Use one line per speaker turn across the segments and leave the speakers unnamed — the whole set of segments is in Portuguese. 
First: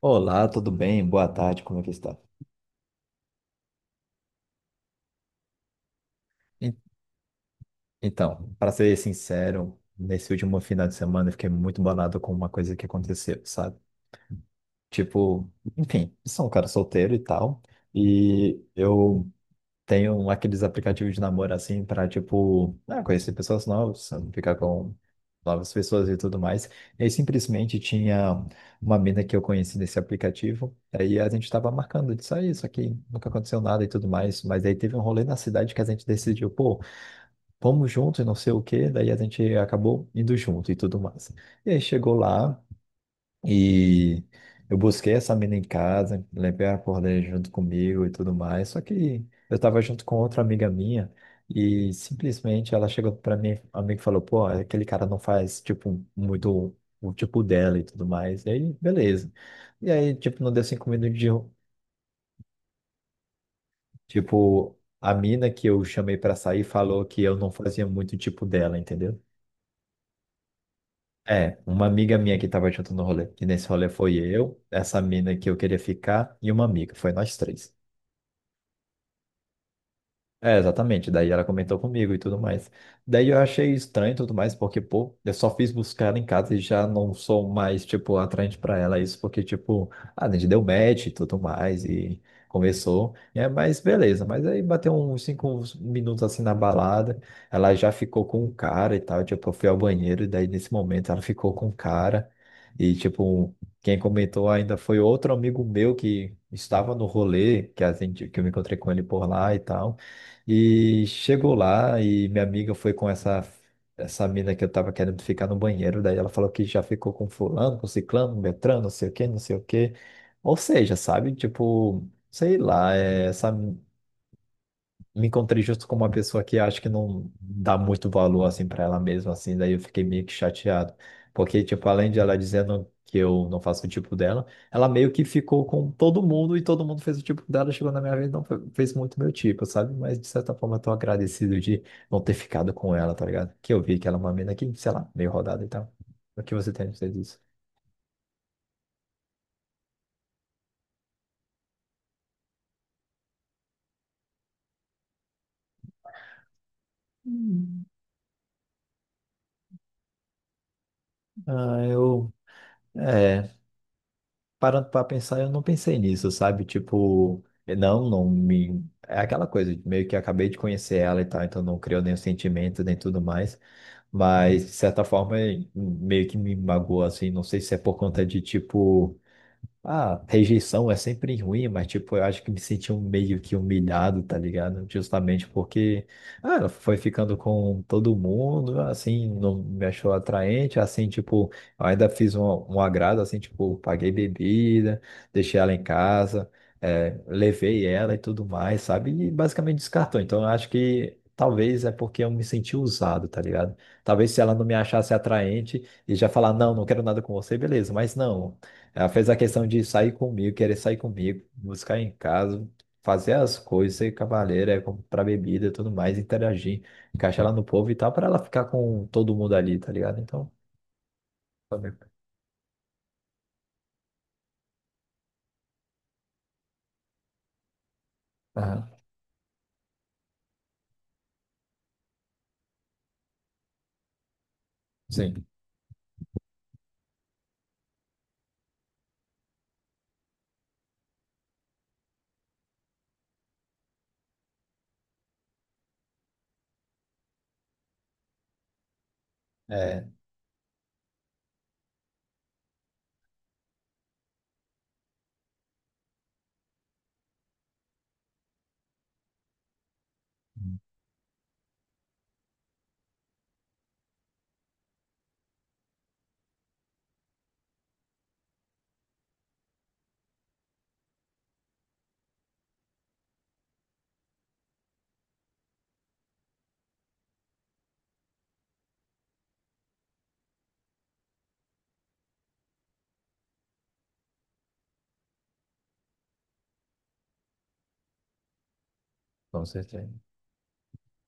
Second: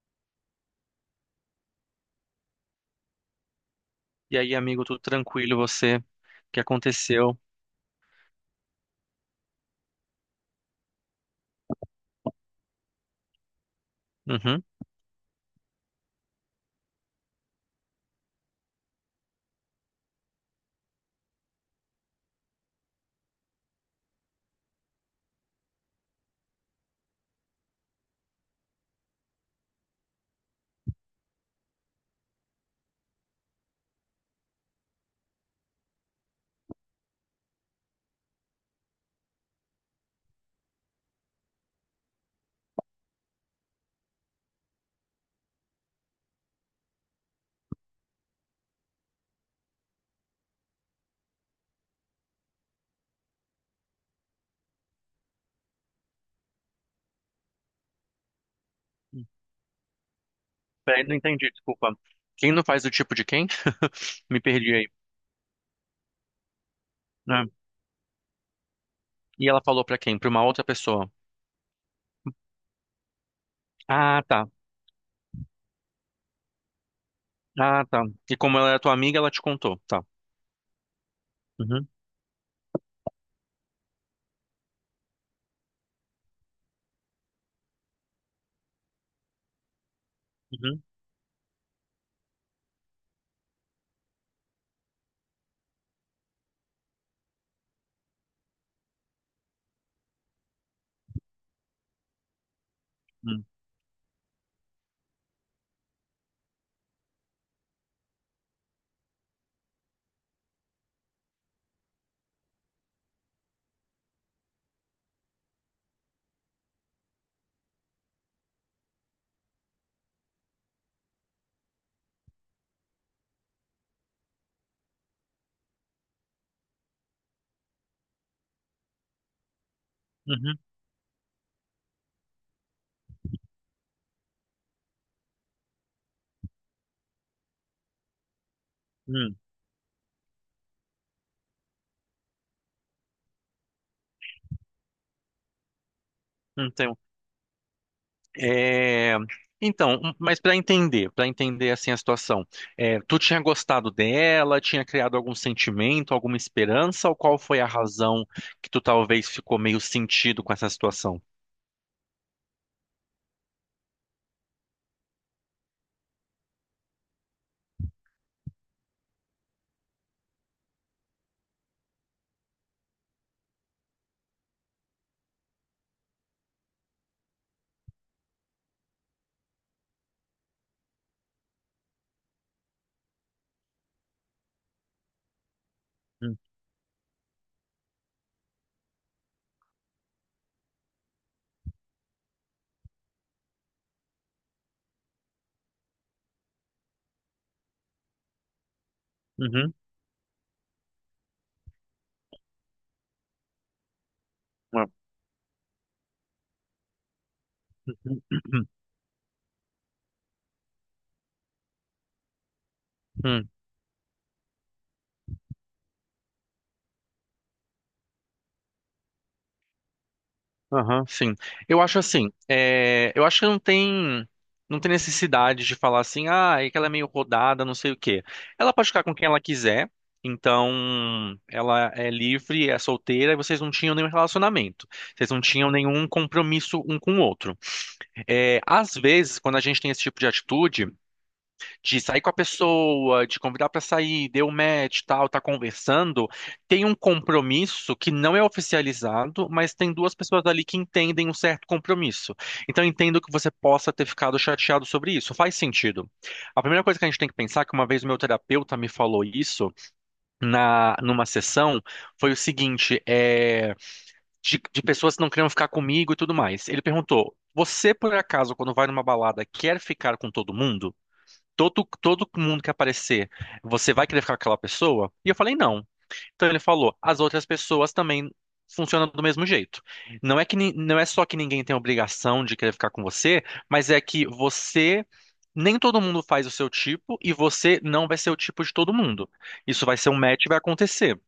Olá, tudo bem? Boa tarde, como é que está?
E aí, amigo, tudo tranquilo, você? O que
En-
aconteceu?
Então, para ser sincero, nesse último final de semana eu fiquei muito bolado com uma coisa que aconteceu, sabe?
Uhum.
Tipo, enfim, eu sou um cara solteiro e tal, e aqueles aplicativos de namoro assim para tipo, ah, conhecer pessoas novas, ficar com novas pessoas e tudo mais. E aí simplesmente tinha uma mina que eu conheci nesse aplicativo. Aí a gente tava marcando de sair, só que nunca aconteceu nada e tudo mais. Mas aí teve um rolê na cidade que a gente decidiu, pô, vamos junto e não sei o quê. Daí a gente acabou indo junto e tudo mais. E aí chegou lá. E eu busquei essa menina em casa, levei a cordeira junto comigo e tudo mais. Só que eu tava junto com outra amiga minha e simplesmente ela chegou pra mim, amigo, e falou: pô, aquele cara não faz, tipo, muito o tipo dela e tudo mais. E aí, beleza. E aí, tipo, não deu cinco
Peraí, não
minutos de.
entendi, desculpa. Quem não faz do tipo de quem? Me perdi
Tipo,
aí.
a mina que eu chamei pra sair falou que eu
Ah,
não fazia muito o tipo dela, entendeu?
e ela falou pra quem? Pra uma outra pessoa.
É, uma amiga minha que tava junto no rolê. E nesse rolê foi
Ah, tá.
eu, essa mina que eu queria ficar e uma amiga. Foi nós três.
Ah, tá. E como ela é tua amiga, ela te contou. Tá.
É, exatamente. Daí ela comentou
Uhum.
comigo e tudo mais. Daí eu achei estranho e tudo mais, porque, pô, eu só fiz buscar ela em casa e já não sou mais, tipo, atraente pra ela. Isso porque, tipo, a gente deu
Uhum.
match e tudo mais e conversou. É, mas beleza. Mas aí bateu uns cinco minutos assim na balada. Ela já ficou com o cara e tal. Tipo, eu fui ao banheiro e daí nesse momento ela ficou com o cara. E,
Uhum.
tipo, quem comentou ainda foi outro amigo meu que estava no rolê, que que eu me encontrei com ele por lá e tal. E chegou lá e minha amiga foi com essa mina que eu tava querendo ficar no banheiro, daí ela falou que já ficou com fulano, com ciclano, Beltrano, não sei o quê, não sei o quê. Ou seja, sabe? Tipo, sei lá, é, essa me encontrei justo com uma pessoa que acho que não dá muito valor assim para ela mesma, assim, daí eu fiquei meio que chateado. Porque, tipo, além de ela dizendo que eu não faço o tipo dela, ela meio que ficou com todo mundo e todo mundo fez o tipo dela, chegou na minha vez e não fez muito meu
Uhum.
tipo, sabe? Mas de certa forma eu tô agradecido de não ter ficado com ela, tá ligado? Que eu vi que ela é uma mina que, sei lá, meio rodada e tal. O que você tem a
Uhum.
dizer disso?
É, mas para entender assim a situação, tu tinha gostado dela, tinha criado algum sentimento, alguma esperança, ou qual foi a
Hum.
razão que tu talvez ficou meio sentido com essa situação?
Ah, eu. É. Parando para pensar, eu não pensei nisso, sabe? Tipo, não, não me. É aquela coisa, de meio que acabei de conhecer ela e tal, então não criou nenhum sentimento nem tudo mais, mas de certa forma meio que me magoou, assim, não sei se é por conta de, tipo. Ah, rejeição é sempre ruim, mas tipo, eu acho que me senti meio que humilhado, tá ligado? Justamente porque,
Hum,
ah, ela foi ficando com todo mundo, assim, não me achou atraente, assim, tipo, eu ainda fiz um, um agrado, assim, tipo, paguei bebida, deixei ela em casa, levei ela e tudo mais, sabe? E
Uhum.
basicamente descartou. Então, eu acho que talvez é porque eu me senti usado, tá ligado? Talvez se ela não me achasse atraente e já falar, não, não quero nada com você, beleza, mas não. Ela fez a questão de sair comigo, querer sair comigo, buscar em casa, fazer
Uhum.
as coisas, ser cavaleira, é, comprar bebida e tudo mais, interagir, encaixar ela no povo e tal, para ela ficar com todo mundo ali, tá ligado? Então,
Aham, sim.
tá
Eu
bem.
acho assim, eu acho que não tem necessidade de falar assim, ah, é que ela é meio rodada, não sei o quê. Ela pode
Aham,
ficar com quem ela quiser, então ela é livre, é solteira, e vocês não tinham nenhum relacionamento. Vocês não
sim,
tinham nenhum compromisso um com o outro. É, às vezes, quando a gente tem esse tipo de atitude, de sair com a pessoa, de convidar para sair, deu match, tal, tá conversando, tem um compromisso que não é oficializado, mas tem
é,
duas pessoas ali que entendem um certo compromisso. Então eu entendo que você possa ter ficado chateado sobre isso. Faz sentido. A primeira coisa que a gente tem que pensar, que uma vez o meu terapeuta me falou isso na numa sessão, foi o seguinte, de pessoas que não queriam ficar comigo e tudo mais. Ele perguntou: Você, por acaso, quando vai numa balada, quer ficar com todo mundo? Todo mundo que aparecer, você vai querer ficar com aquela pessoa? E eu falei, não. Então ele falou, as outras pessoas também funcionam do mesmo jeito. Não é não é só que ninguém tem obrigação de querer ficar com você, mas é que nem todo mundo faz o seu tipo e você não vai ser o tipo de todo mundo.
com
Isso vai ser
certeza.
um match e vai acontecer.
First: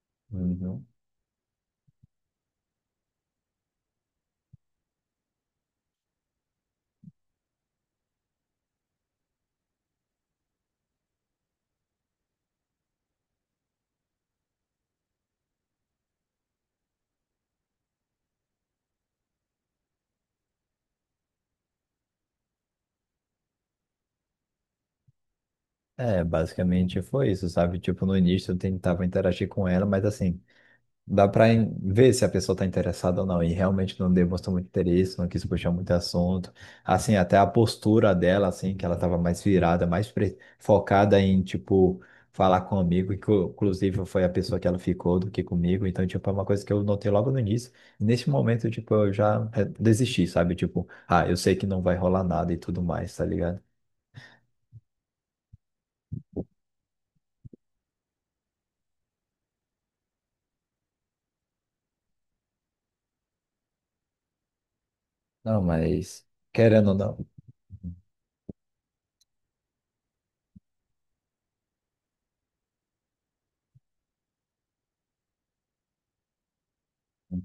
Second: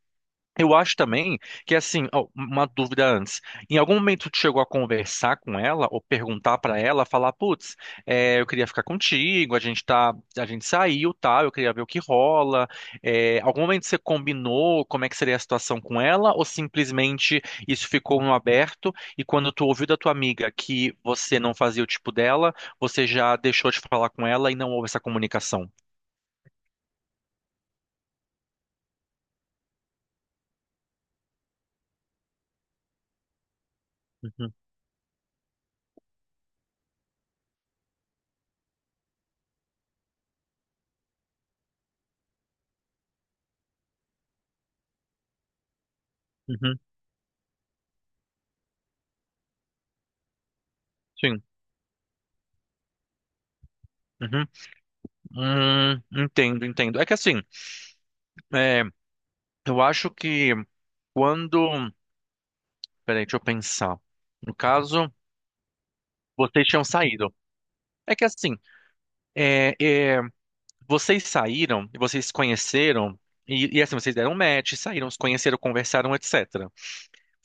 Eu
Uhum.
acho também que, assim, ó, uma dúvida antes. Em algum momento tu chegou a conversar com ela ou perguntar pra ela, falar, putz, eu queria ficar contigo, a gente tá, a gente saiu, tal, eu queria ver o que rola. É, algum momento você combinou como é que seria a situação com ela ou simplesmente isso ficou no aberto e quando tu ouviu da tua amiga que você não fazia o tipo dela, você já deixou de falar com ela e não houve essa comunicação?
É, basicamente foi isso, sabe? Tipo, no início eu tentava interagir com ela, mas assim. Dá para ver se a pessoa está interessada ou não. E realmente não demonstrou
Uhum,
muito interesse, não quis puxar muito assunto. Assim, até a postura dela, assim, que ela estava mais virada, mais focada em, tipo, falar comigo, e que inclusive foi a pessoa que ela ficou do que comigo. Então, tipo, é uma coisa que
uhum,
eu notei logo no início. Nesse momento, tipo, eu já desisti, sabe? Tipo, ah, eu
sim.
sei que não vai rolar nada e tudo mais, tá ligado?
Uhum. Entendo, entendo. É que assim. É, eu acho que quando. Peraí, deixa eu pensar. No caso,
Não, mas
vocês tinham
querendo ou não.
saído. É que assim, é, é, vocês saíram e vocês se conheceram, e assim, vocês deram um match, saíram, se conheceram, conversaram, etc.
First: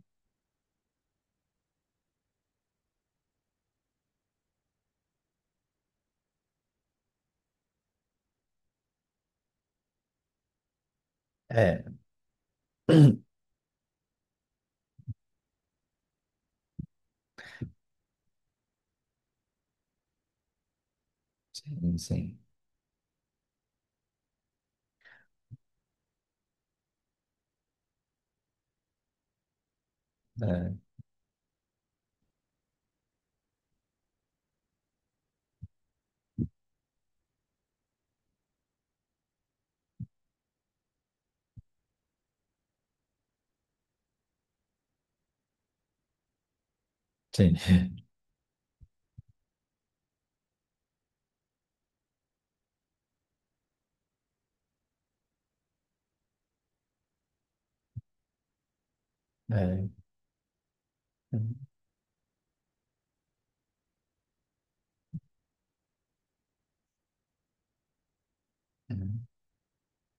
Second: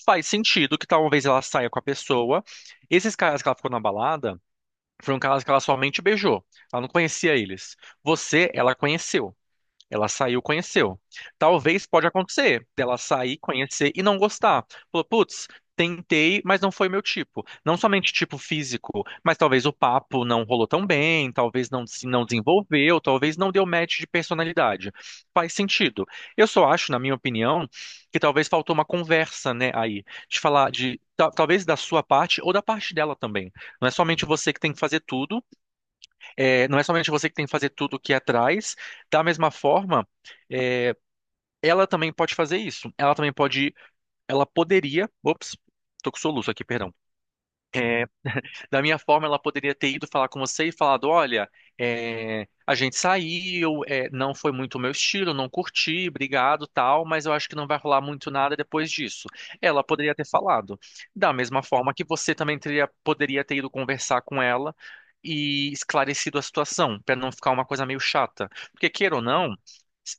Faz sentido que talvez ela saia com a pessoa. Esses caras que ela ficou na balada foram caras que ela somente beijou. Ela não conhecia eles. Você, ela conheceu. Ela saiu, conheceu.
É,
Talvez pode acontecer dela sair, conhecer e não gostar. Falou, putz, tentei, mas não foi meu tipo. Não somente tipo físico, mas talvez o papo não rolou tão bem, talvez não
sim,
se não
sim.
desenvolveu, talvez não deu match de personalidade. Faz sentido. Eu só acho, na minha opinião, que talvez faltou uma conversa, né, aí, de falar
É,
talvez da sua parte ou da parte dela também. Não é somente você que tem que fazer tudo, não é somente você que tem que fazer tudo o que é atrás. Da mesma forma, é, ela também pode fazer isso. Ela também pode. Ela poderia. Ops, tô com soluço aqui, perdão.
sim.
Da minha forma, ela poderia ter ido falar com você e falado: olha, a gente saiu, não foi muito o meu estilo, não curti, obrigado, tal, mas eu acho que não vai rolar muito nada depois disso. Ela poderia ter falado. Da mesma forma que você também poderia ter ido conversar com ela e esclarecido a situação, para não ficar uma coisa meio chata. Porque,
É.
queira ou não.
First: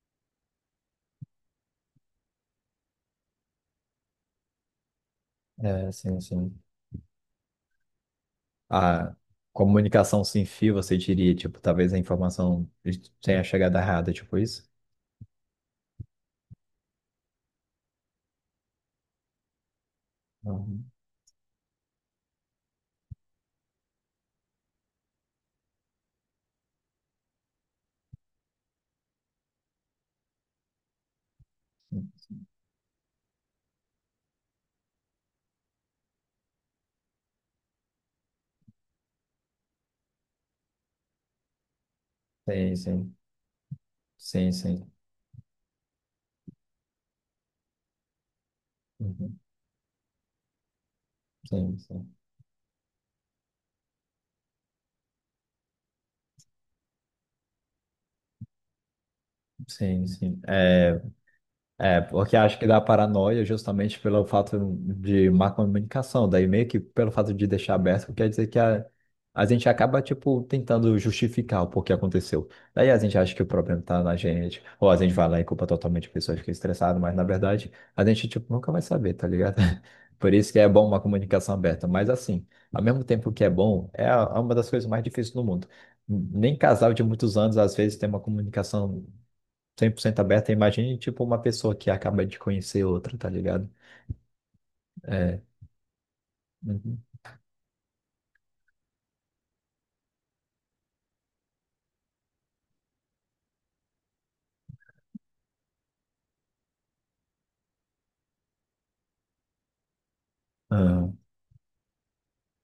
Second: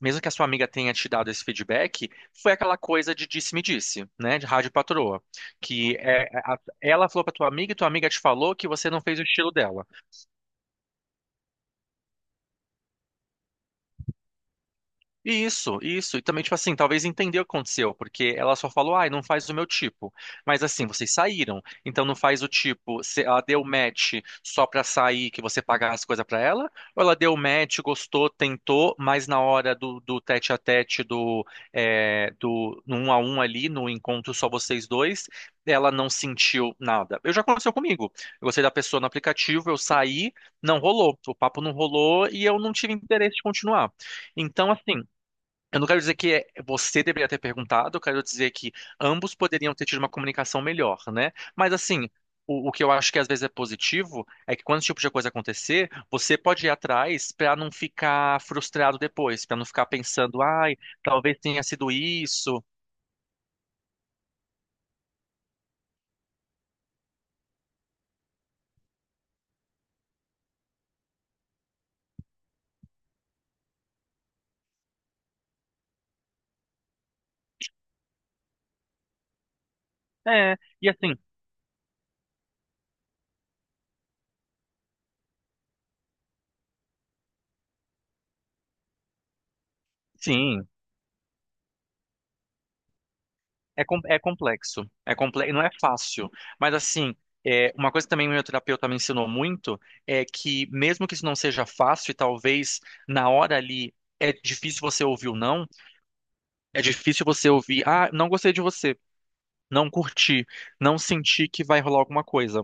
Mesmo que a sua amiga tenha te dado esse feedback, foi aquela coisa de disse-me-disse, né? De rádio patroa
É,
que
sim,
é,
sim.
ela falou pra tua amiga e tua amiga te falou que você não
A
fez o estilo dela.
comunicação sem fio, você diria, tipo, talvez a informação tenha chegado errada, tipo isso?
Isso, isso. E também, tipo assim, talvez entender o que aconteceu, porque ela só falou, ai, não faz o meu tipo. Mas assim,
Uhum.
vocês saíram, então não faz o tipo. Se ela deu match só pra sair, que você pagar as coisas pra ela? Ou ela deu match, gostou, tentou, mas na hora do tete a tete, do no um a um ali, no encontro só vocês dois, ela não sentiu nada. Eu já aconteceu comigo. Eu gostei da pessoa no aplicativo, eu saí, não rolou. O papo não rolou e eu não
Sim,
tive
sim.
interesse de continuar.
Sim,
Então,
sim.
assim. Eu não quero dizer você deveria ter perguntado, eu quero dizer que ambos
Uhum.
poderiam ter tido uma comunicação melhor, né? Mas
Sim,
assim,
sim.
o que eu acho que às vezes é positivo é que quando esse tipo de coisa acontecer, você pode ir atrás para não ficar frustrado depois, para não ficar
Sim, sim.
pensando, ai,
É,
talvez tenha sido
é, porque acho
isso.
que dá paranoia justamente pelo fato de má comunicação, daí meio que pelo fato de deixar aberto, quer dizer a gente acaba, tipo, tentando justificar o porquê aconteceu. Daí a gente acha que o problema tá na gente, ou a gente vai lá e culpa totalmente a pessoa, fica estressado, mas na verdade a gente, tipo, nunca vai saber, tá ligado? Por isso
É,
que é bom
e
uma
assim,
comunicação aberta, mas assim, ao mesmo tempo que é bom, é é uma das coisas mais difíceis do mundo. Nem casal de muitos anos, às vezes, tem uma comunicação 100% aberta,
sim.
imagine, tipo, uma pessoa que acaba de conhecer outra, tá ligado?
É complexo, é
É.
não é fácil, mas
Uhum.
assim, é, uma coisa que também meu terapeuta me ensinou muito é que mesmo que isso não seja fácil, e talvez na hora ali é difícil você ouvir o não, é difícil você ouvir, ah, não gostei de você, não curti, não
Ah,
senti que vai rolar alguma coisa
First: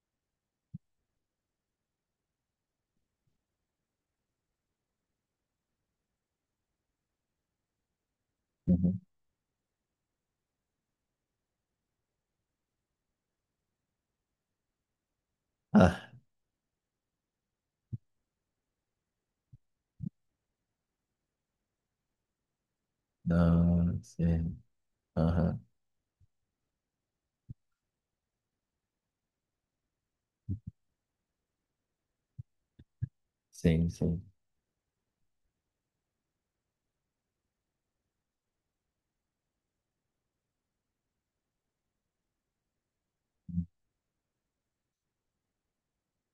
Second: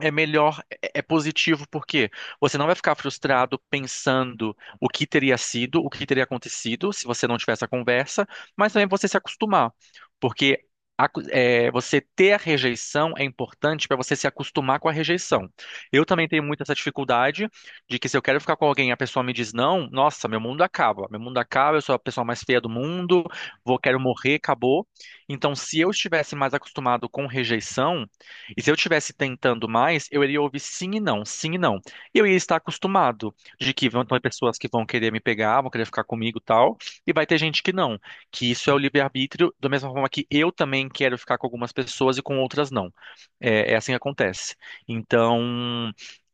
é melhor, é positivo, porque você não vai ficar frustrado pensando o que teria sido, o que teria acontecido se você não tivesse a conversa, mas também
uhum.
você se acostumar, porque você ter a rejeição é importante para você se acostumar com a rejeição. Eu
Ah,
também tenho muito essa dificuldade de que se eu quero ficar com alguém e a pessoa me diz não, nossa, meu mundo acaba, eu sou a pessoa mais feia do mundo,
não,
quero morrer,
sim.
acabou. Então,
Aham.
se eu estivesse mais acostumado com rejeição, e se eu estivesse tentando mais, eu iria ouvir sim e não, sim e não. E eu ia estar acostumado de
Sim,
que vão ter
sim.
pessoas que vão querer me pegar, vão querer ficar comigo e tal, e vai ter gente que não, que isso é o livre-arbítrio, da mesma forma que eu também quero ficar com algumas pessoas e com outras não. É, é assim que acontece. Então,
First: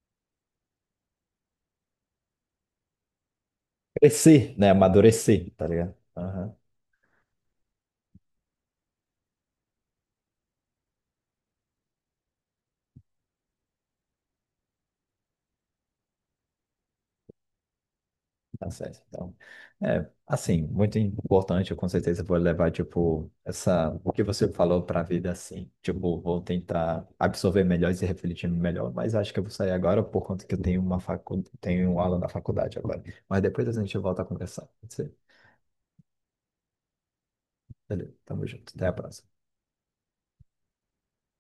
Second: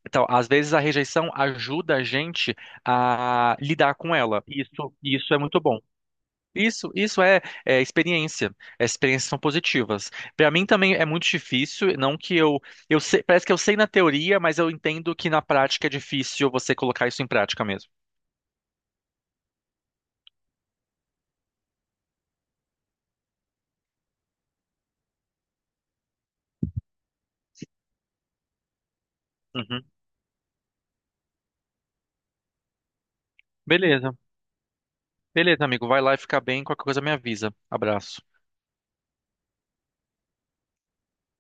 então, às vezes a rejeição ajuda a gente a lidar com ela.
Crescer, né?
Isso é
Amadurecer,
muito
tá
bom.
ligado? Aham.
Isso é, é experiência. As experiências são positivas. Para mim também é muito difícil, não que eu, parece que eu sei na teoria, mas eu entendo que na prática é difícil você colocar isso em prática mesmo.
Tá certo. Então, é, assim, muito importante, eu com certeza vou levar, tipo, essa, o que você falou pra vida, assim. Tipo, vou tentar absorver melhor e se refletir melhor, mas acho que eu vou sair
Uhum.
agora por conta que eu tenho uma facu... tenho aula na faculdade agora. Mas depois a gente
Beleza,
volta a conversar.
beleza, amigo. Vai lá e fica bem. Qualquer coisa me avisa.
Valeu,
Abraço.
tamo junto. Até a próxima.